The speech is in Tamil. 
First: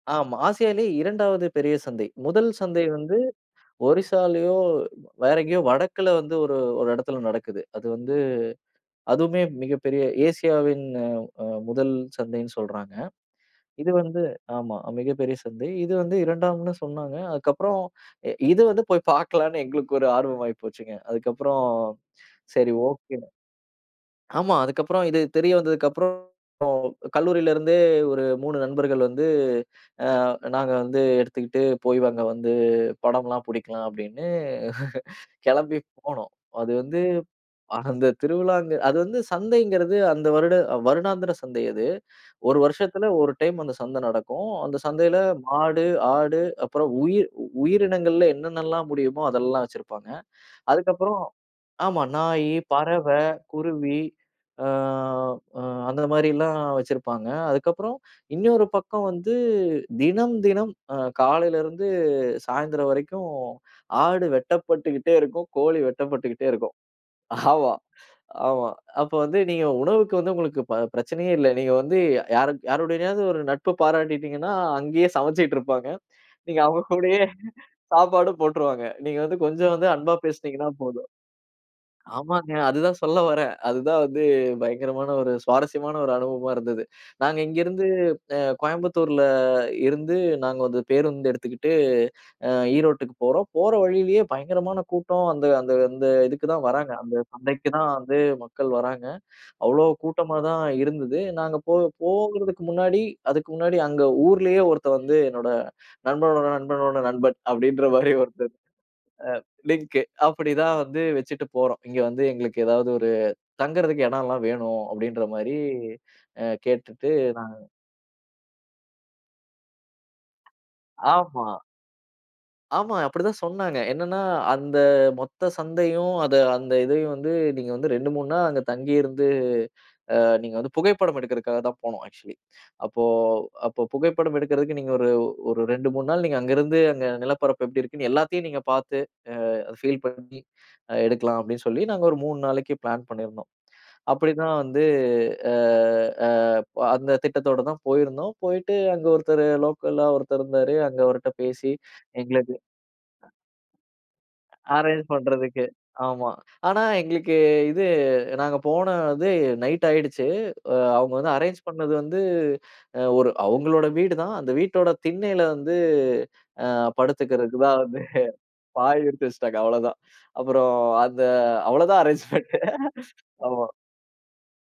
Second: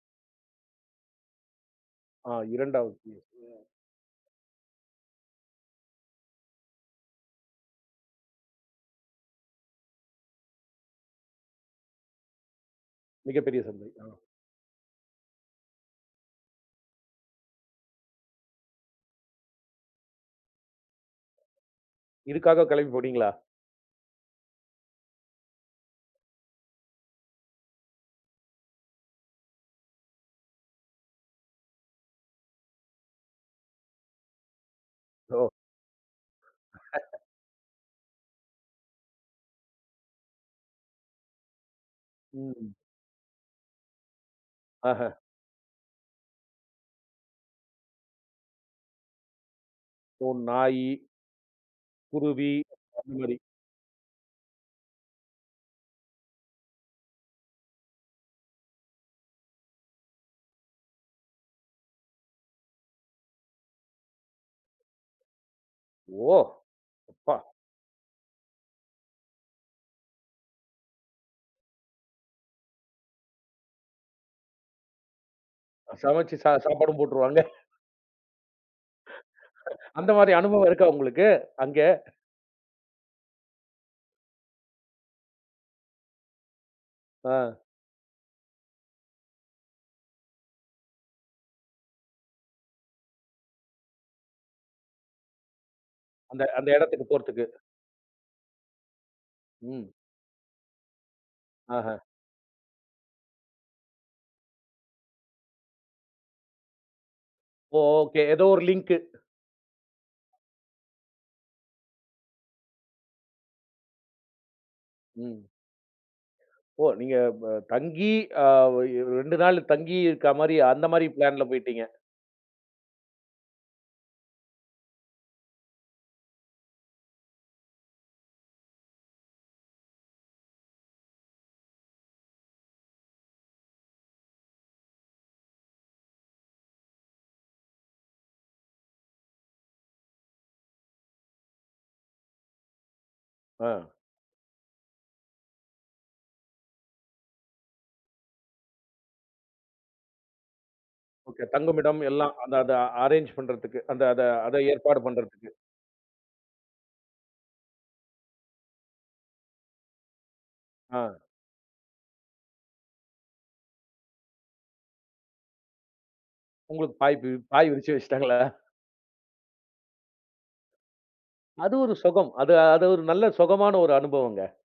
ஆமா. ஆசியாலே 2வது பெரிய சந்தை. அ, 1 சந்தை 2வது வந்து சிஎஸ்ல. ஒரிசாலியோ வேற எங்கயோ வடக்கில வந்து ஒரு ஒரு இடத்துல நடக்குது. அது வந்து அதுவுமே மிகப் பெரிய ஏசியவின் அ, அ 1 சந்தைன்னு சொல்றாங்க. மிகப்பெரிய சந்தை. இது அ. வந்து ஆமா. மிகப்பெரிய சந்தை. இது வந்து 2ம்னு சொன்னாங்க. அதுக்கப்புறம் அ, இது வந்து போய்ப் பார்க்கலாம்னு எங்களுக்கு ஒரு ஆர்வம் ஆயிப்போச்சுங்க. அதுக்கப்புறம் இதுக்காகக் சரி கிளம்பிப் ஓகே போனீங்களா? ஆமா. அதுக்கப்புறம் இது தெரியவந்ததுக்கு அப்புறம் கல்லூரிலிருந்தே ஒரு 3 நண்பர்கள் வந்து அ, நாங்க வந்து எடுத்துக்கிட்டு போய் அங்க வந்து படம் எல்லாம் புடிக்கலாம் அப்டின்னு ஓ! கிளம்பி போனோம். அது வந்து அந்த திருவிழா, அங்க அது வந்து சந்தைங்கிறது அந்த வருட வருடாந்திர சந்தை அது. ம், 1 ம். வருஷத்துல 1 டைம் அந்தச் சந்தை நடக்கும். அந்தச் ஆஹ. சந்தையில மாடு, ஆடு அப்புறம் உயிர் உயிரினங்கள்ல என்னென்னலாம் முடியுமோ அதெல்லாம் வச்சிருப்பாங்க. ஓ! நாய அதுக்கப்புறம் ஆமா. குருவி, நாயி, அந்த பறவை, மாரி. குருவி அ, அ, அந்த மாதிரி எல்லாம் வச்சிருப்பாங்க. அதுக்கப்புறம் இன்னொரு பக்கம் வந்து தினம் தினம் அ, காலையிலருந்து சாயந்திரம் வரைக்கும் ஆடு வெட்டப்பட்டுகிட்டே இருக்கும். கோழி ஓ! வெட்டப்பட்டுகிட்டே இருக்கும். அப்பா. ஆமா, ஆமா. அப்ப வந்து நீங்க உணவுக்கு வந்து உங்களுக்குப் ப பிரச்சனையே இல்ல. நீங்க வந்து யாரு யாருடையனாவது ஒரு நட்பு பாராட்டிட்டீங்கன்னா, அங்கயே சமைச்சிட்டு இருப்பாங்க. சமைச்சு சா நீங்க அவங்க சாப்பாடும் கூடயே போட்டுருவாங்க. சாப்பாடும் போட்டுருவாங்க. நீங்க வந்து கொஞ்சம் வந்து அந்த அன்பா மாதிரி அனுபவம் பேசுனீங்கன்னா இருக்கா போதும். உங்களுக்கு அங்க? ஆமாங்க. அதுதான் சொல்ல வரேன். அதுதான் வந்து பயங்கரமான ஒரு சுவாரஸ்யமான ஒரு அனுபவமா இருந்தது. நாங்க ஆ. இங்க இருந்து அ, கோயம்புத்தூர்ல இருந்து நாங்க வந்து பேருந்து எடுத்துக்கிட்டு அ, ஈரோட்டுக்கு போறோம். போற வழியிலே பயங்கரமான கூட்டம் அந்த அந்த அந்த அந்த இதுக்குதான் அந்த வராங்க. எடத்துக்குப் அந்தச் போறதுக்கு. சந்தைக்குதான் வந்து மக்கள் வராங்க. அவ்வளோ ம். கூட்டமா தான் இருந்தது. நாங்க போ ஆஹ. போங்கறதுக்கு முன்னாடி அதுக்கு முன்னாடி அங்க ஊர்லயே ஒருத்தன் வந்து என்னோட நண்பனோட நண்பனோட நண்பன் ஓ! அப்படின்ற மாதிரி ஒகே, எதோ ஒருத்தர் அ, ஒரு லிங்க். லிங்க். அப்படி தான் வந்து வச்சிட்டு போறோம். இங்க வந்து எங்களுக்கு ஏதாவது ஒரு தங்கறதுக்கு இடம் எல்லாம் வேணும் அப்டின்ற ம். மாதிரி அ, ஓ! கேட்டுட்டு நீங்க ப நாங்க தங்கி அ, ஓ! அ, 2 நாள் தங்கி இருக்க மாரி அந்த மாதிரி பிளான்ல ஆமா. போயிட்டீங்க. ஆமா. அப்படி தான் சொன்னாங்க. என்னன்னா அந்த மொத்த சந்தையும், அத அந்த இதையும் வந்து நீங்க வந்து, 2 3 நாள் அங்க தங்கியிருந்து அ, நீங்க வந்து புகைப்படம் எடுக்கறதுக்காகதான் போனோம் ஆக்ச்சுவலி. அப்போ அப்போ புகைப்படம் எடுக்கறதுக்கு நீங்க ஒரு ஒரு 2 3 நாள் நீங்க அங்க இருந்து, அந்த நிலப்பரப்பு எப்படி இருக்குன்னு எல்லாத்தையும் நீங்கப் பார்த்து அ, ஃபீல் பண்ணி எடுக்கலாம் அப்டின்னு சொல்லி நாங்க ஒரு 3 நாளைக்கு பிளான் பண்ணியிருந்தோம். ஆ. அப்டின்னு தான் வந்து அ, அ, அந்தத் திட்டத்தோடு தான் போயிருந்தோம். போயிட்டு அங்க ஒருத்தர் லோக்கலா ஒருத்தர் இருந்தாரு. அங்க அவர்ட்ட ஓகே. பேசி தங்குமிடம் எல்லாம் எங்களுக்கு அதான் அதான் அரேன்ஜ் பண்றதுக்கு அந்த அத அதை ஏற்பாடு அரேன்ஜ் பண்றதுக்கு. பண்றதுக்கு. ஆமா. ஆனா, எங்களுக்கு இது நாங்க போனது நைட் ஆயிடுச்சு. அவங்க ஆ. வந்து அரேன்ஜ் பண்ணுனது வந்து அ, ஒரு அவங்களோட வீடு தான். அந்த வீட்டோட திண்ணையில வந்து அ, உங்களுக்குப் பாய் பு படுத்துக்கிறதுக்கு பாய் தான் விரிச்சு வந்து வச்சிட்டாங்களா? பாய் எடுத்து வச்சிட்டாங்க அவ்வள தான். அப்புறம் அந்த அது அவ்வள ஒரு தான் சுகம். அது, அரேன்ஜ்மெண்ட். அ, ஒரு நல்ல ஆமா. சுகமான ஒரு அனுபவம்ங்க.